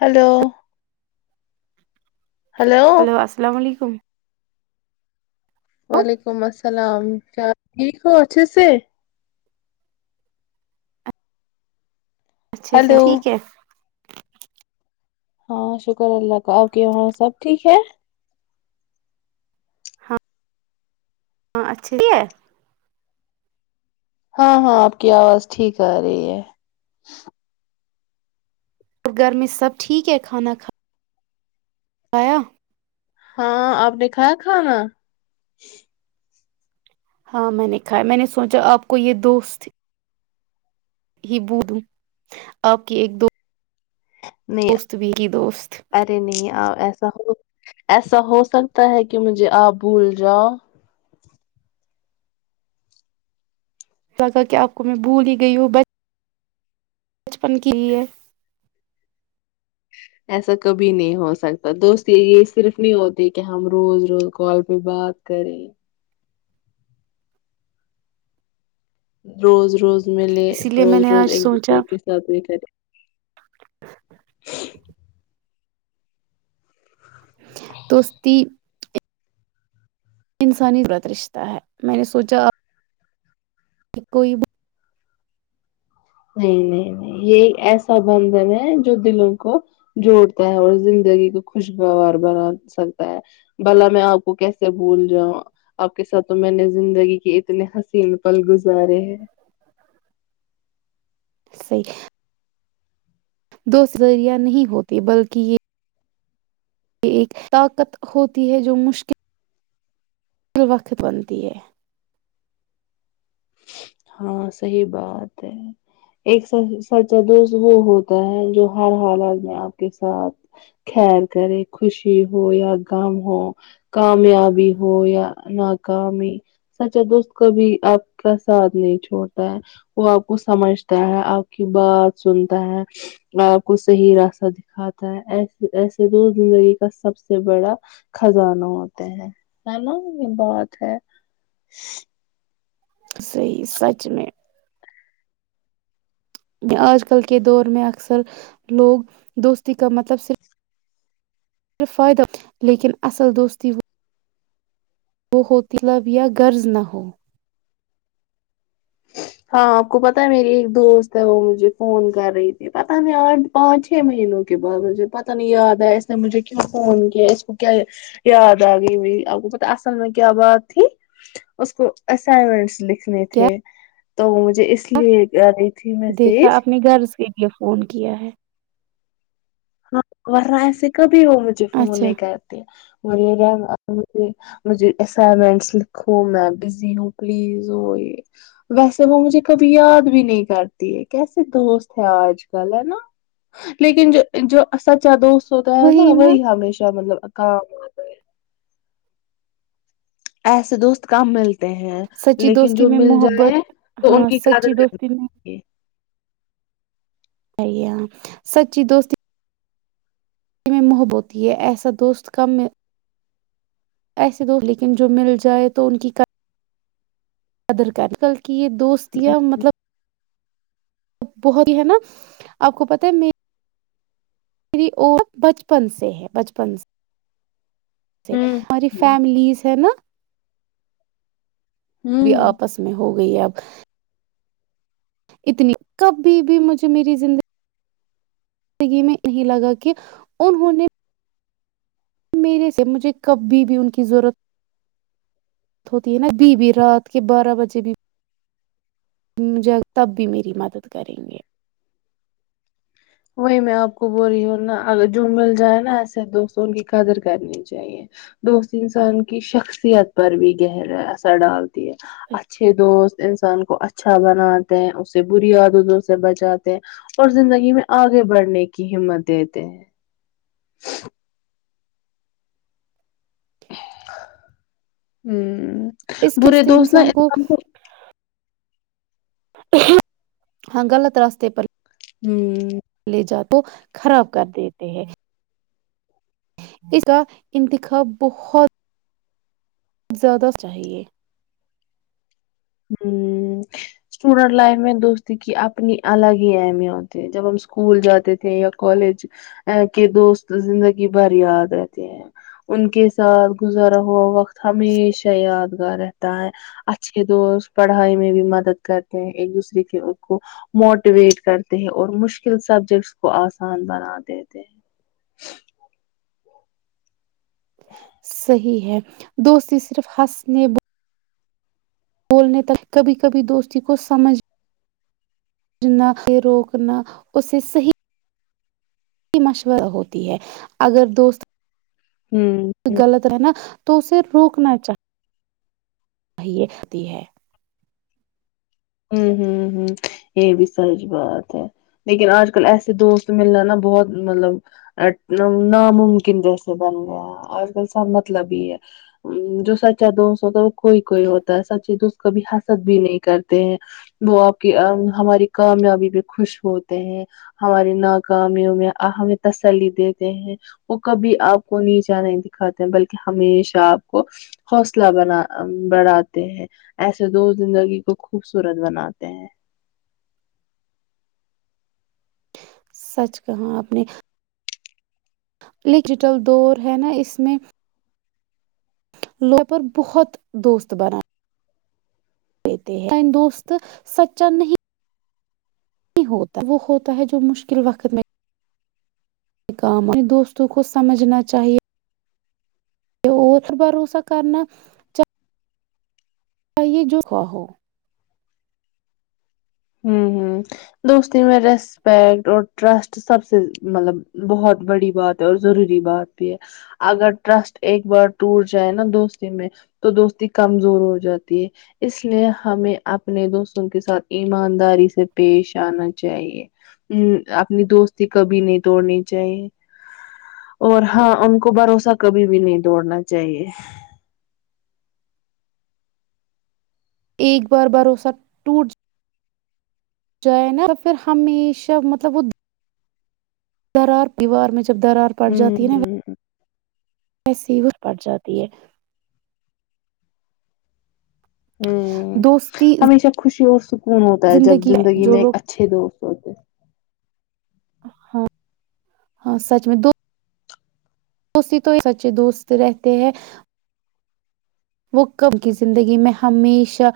hello hello السلام علیکم وعلیکم السلام کیا ٹھیک ہو اچھے سے اچھے سے ہلو ٹھیک ہے ہاں شکر اللہ کا آپ کے وہاں سب ٹھیک ہے ہاں ہاں اچھا ہے ہاں ہاں آپ کی آواز ٹھیک آ رہی ہے اور گھر میں سب ٹھیک ہے کھانا کھا بایا ہاں آپ نے کھایا کھانا ہاں میں نے کھایا میں نے سوچا آپ کو یہ دوست ہی ب د آپ کی ایک دو نہیں دوست ارے نہیں آ ایسا ہو ایسا ہو سکتا ہے کہ مجھے آپ بھول جاؤ لگا کہ آپ کو میں بھول ہی گئی ہوں بچ بچپن کی لی ہے ایسا کبھی نہیں ہو سکتا دوست یہ صرف نہیں ہوتی کہ ہم روز روز کال پہ بات کریں روز روز ملے اسی لیے میں روز نے روز آج ایک سوچا دوسرے کے ساتھ بھی کرے توستی یہ انسانی غلط رشتہ ہے میں نے سوچا کوئی نہیں نہیں نہیں یہ ایک ایسا بندھن ہے جو دلوں کو جوڑتا ہے اور زندگی کو خوشگوار بنا سکتا ہے بلا میں آپ کو کیسے بھول جاؤں آپ کے ساتھ تو میں نے زندگی کے اتنے حسین پل گزارے ہیں صی دو ظریعہ نہیں ہوتے بلکہ یہ یہ ایک طاقت ہوتی ہے جو مشکل مل وقت بنتی ہے ہاں صحی بات ہے ایک سچا دوست وہ ہوتا ہے جو ہر حالات میں آپ کے ساتھ خیر کرے خوشی ہو یا غم ہو کامیابی ہو یا ناکامی سچا دوست کا بھی آپ کا ساتھ نہیں چھوڑتا ہے وہ آپ کو سمجھتا ہے آپ کی بات سنتا ہے آپ کو صحیح راستہ دکھاتا ہے ایسے ایسے تو زندگی کا سب سے بڑا خزانہ ہوتے ہیں ہے نا یہ بات ہے صحیح سچ میں آج کل کے دور میں اکثر لوگ دوستی کا مطلب صرف پھر فائدہ لیکن اصل دوستی ہو وہ ہوتلب یا غرض نہ ہو ہاں آپ کو پتاہ میری ایک دوست ہے وہ مجھے فون کر رہی تھی پتہ نہیں آٹ پانچ چھ مہینوں کے بعد مجھے پتہ نہیں یاد آیا اس نے مجھے کی فون کیا اس کو کیا یاد آ گئی م آپ کو پتا اصل میں کیا بات تھی اس کو اسائمنٹس ل نہیں کیا تھے تو مجھے اس لیے تھی دیکھا میسج اپنی رض کی یہ فون کیا ہے ہاں اور رہا ایسے کب بھی وہ مجھے فون اچھا نہیں کرتے اورے ر مجھ مجھے اسائنمنٹس لکھوں میں بزی ہوں پلیز وہ یہ ویسے وہ مجھے کبھی یاد بھی نہیں کرتی ہے کیسے دوست ہے آج کل ہے نا لیکن جو جوب بچا دوستوں تو ہے نا وہی ہمیشہ مطلب ا کا ایسے دوست کم ملتے ہیں سچی لیکن دوستی جو میں مل جائے محبت تو ان ہاں کی سچی قادت دوستی میں کرنییے ہے ہاں سچی دوستی میں محبوت ہے ایسا دوست کم ایسے دوست لیکن جو مل جائے تو ان کی ادر کیمیکل کہ یہ دوستیاں مطلب بہت ہی ہے نا آپ کو پت ہے میری اور بچپن سے ہے بچپن سے ہوں ہماری فیملیز ہے نا وہ بھی ہوں آپس میں ہوگی گئی اب اتنی کبھی بھی مجھے میری زندگی زندگی میں یہی لگا کہ انہوں نے میرے سے مجھے کب بی بھی ان کی ضرورتت ہوتی ہے نا ا بی بھی رات کے بارہ بجے بی مجھے تب بھی میری مدد کریں گے وہی میں آپ کو بول رہی ہوں نا اگر جو مل جائے نا ایسے دوستوں کی قدر کرنی چاہیے دوست انسان کی شخصیت پر بھی گہرا اثر ڈالتا اچھے دوست انسان کو اچھا بناتے ہیں اسے بری عدذوں سے بچاتے ہیں اور زندگی میں آگے بڑھنے کی ہمت دیتے ہیں ہوں اس کے اس برے دوست ن انسان کو ہاں غلط راستے پر ہوں کو خراب کر دیتے ہیں اس کا انتخاب بہت زیادہ چاہیے ہ اسٹوڈینٹ لائف میں دوست کی اپنی الگ ہی اہمیت ہے جب ہم اسکول جاتے تھے یا کالج کے دوست زندگی بھر یاد رہتے ہیں ان کے ساتھ گزارا ہوا وقت ہمیشہ یادگار ہے تا ہے اچھے دوست پڑھائی میں بھی مدد کرتے ہیں ایک دوسرے کے کو موٹیویٹ کرتے ہیں اور مشکل سبجیکٹس کو آسان بنا دیتے ہیں صحیح ہے دوستی صرف ہنسنے بولنے تک کبھی کبھی دوستی کو سمجھ سھنا اسے روکنا اسے صحیح مشورہ ہوتی ہے اگر دوست ہوں غلط ہے نا تو اسے روکنا چاہے چاہیےتی ہے ہ ہ ہ یہ بھی سچ بات ہے لیکن آج کل ایسے دوست ملنا نا بہت مطلب ناممکن جیسے بن گیا آج کل سب مطلب ہی ہے جو سچا دوست ہوتا ہے وہ کوئی کوئی ہوتا ہے سچے دوست کبھی حنسد بھی نہیں کرتے وہ آپ کی ہماری کامیابی پہ خوش ہوتے ہیں ہماری ناکامیوں میں ہمیں تسلی دیتے ہیں وہ کبھی آپ کو نیچا نہیں دکھاتے بلکہ ہمیشہ آپ کو حوصلہ ب بڑاتے ہیں ایسے دو زندگی کو خوبصورت بناتے ہیں سچ کہاں آپ نے ڈیجیٹل دور ہے نا اس میں لوپر بہت دوست بنان کہتے ہیں دوست سچا نہیں نہیں ہوتا وہ ہوتا ہے جو مشکل وقت میں یہ کام اپنے دوستوں کو سمجھنا چاہیے کہ اور بھروسہ کرنا چاہ چاہیے جو خواہ ہو ہ ہ دوستی میں ریسپیکٹ اور ٹرسٹ سب سے مطلب بہت بڑی بات ہے اور ضروری بات بھی ہے اگر ٹرسٹ ایک بار ٹوٹ جائے نا دوستی میں تو دوستی کمزور ہو جاتی ہے اس لیے ہمیں اپنے دوستوں کے ساتھ ایمانداری سے پیش آنا چاہیے ا اپنی دوستی کبھی نہیں توڑنی چاہیے اور ہاں ان کو بھروسہ کبھی بھی نہیں دوڑنا چاہیے ایک بار بھروسہ ٹوٹ ج جائے نا پھر ہمیشہ مطلب وہ ثرار پیوار م میں جب درار پڑ ہوں جاتی ہے نا [unintelligible] ہوں مصیورت پڑ جاتی ہے ہوں دوستی ہمیشہ خوشی ہو خون ہوتا ہے جب ہے زندگی جو میں ایک لوگ اچھے دوست ہوتے ہاں ہاں سچ میں دو دوستی تو ایک سچے دوست رہتے ہیں وہ کم کی زندگی میں ہمیشہ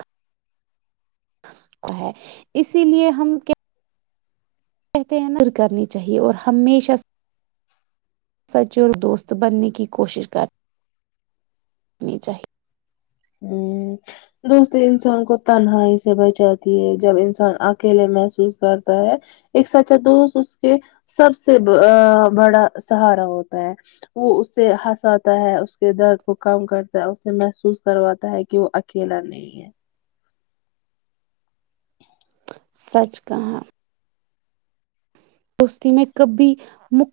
کو ہے اسی لیے ہم کیا کہتے نر کرنی چاہیے اور ہمیشہ سچی اور دوست بننے کی کوشش کرنی چاہے دوست انسان کو تنہائی سے بچاتی ہے جب انسان اکیلے محسوس کرتا ہے ایک سچا دوست اس کے سب سے بڑا سہارا ہوتا ہے وہ اس سے ہنساتا ہے اس کے درد کو کم کرتا ہے اسے محسوس کرواتا ہے کہ وہ کھیلا نہیں ہے سچ کہاں دوستی میں کبھی مک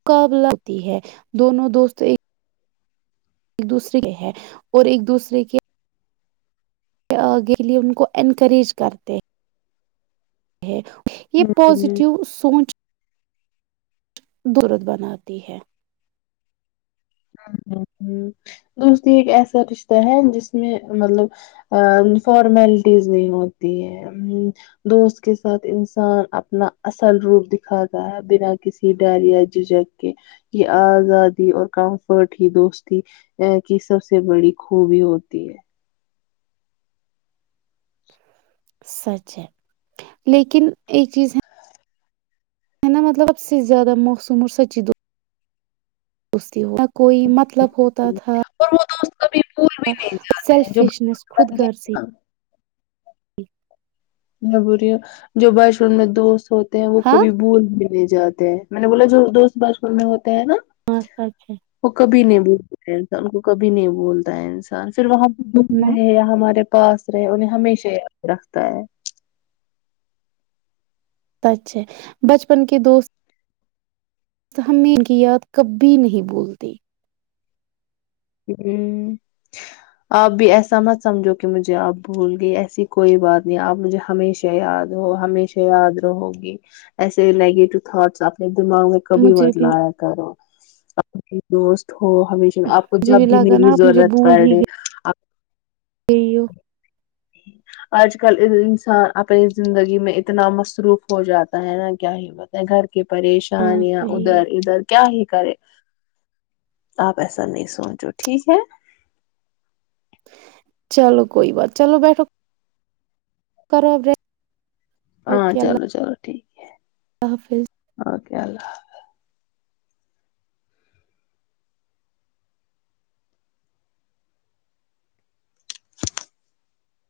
مقابلہ ہوتی ہے دونوں دوست ایک ایک دوسرے کے ہے اور ایک دوسرے کے آگے کے لئے ان کو انکریج کرتے ہیں [unintelligible] یہ یہ ہوں پازیٹو سوونچ دورت بناتی ہے ہ ہ ہ دوستی ایک ایسا رشتہ ہے جس میں مطلب فارملٹیز نہیں ہوتی ہے دوست کے ساتھ انسان اپنا اصل روپ دکھاتا ہے بنا کسی ڈر یا جھجک کے یہ آزادی اور کا ٹ ہی دوستی ا کی سب سے بڑی خوبی ہوتی ہے سچ ہے لیکن ایک چیز ہے میں نا مطلب اب سے زیادہ موسم اور سچی دو دوستی ہو [inaudible] کوئی مطلب ہوتا ہم، تھا اور وہ دوست کبھی بھول بھی نہیں جاتے ہیں جو سیلفشنس خود بنتے ہیں غرضی نا، جٹ میں بیا جو بش میر دوست ہوتے ہیں وہ ہاں کبھی بھول بھی لے جاتے ہیں میں نے بولے جو دوست باس میں ہو نا ہاں سچ ہے وہ کبھی نہیں ب ان کو کبھی نہیں بولتا ہے انسان پھر وہاں ڈھوم نہ رہے ہیں ہمارے پاس رہے انہیں ہمیشے رکھتا ہے [unintelligible] اچھے بچپن کے دوست تو ہمیں ان کی یاد کبھی نہیں بھولتی ہ آپ بھی ایسا مت سمجھو کہ مجھے آپ بھول گئے ایسی کوئی بات نہیں آپ مجھے ہمیشہ یاد ہو ہمیشہ یاد رہو گی ایسے نگیٹو تھاٹس آپ نے دماغ میں کبھی مجھے مد ل بھی آیا کرو نست ہو ہمیشہ میں مجھے جب بھی لگا میری نا آپ مجھے ضرورت بھول پڑ ہی رہے ہ ہ گئی ہو آج کل انسان اپنی زندگی میں اتنا مصروف ہو جاتا ہے نا کیا ہی ہوت ہے گھر کہ ہاں پریشانیاں صحیح ادھر ہے ادھر کیا ہے کرے آپ ایسا نہیں س سوچو ٹھیک ہے چلو کوئی بات چلو بیٹھو کرو آب ہاں چلو چلو ٹھیک ہے ححافظ بکے اللہ حافظ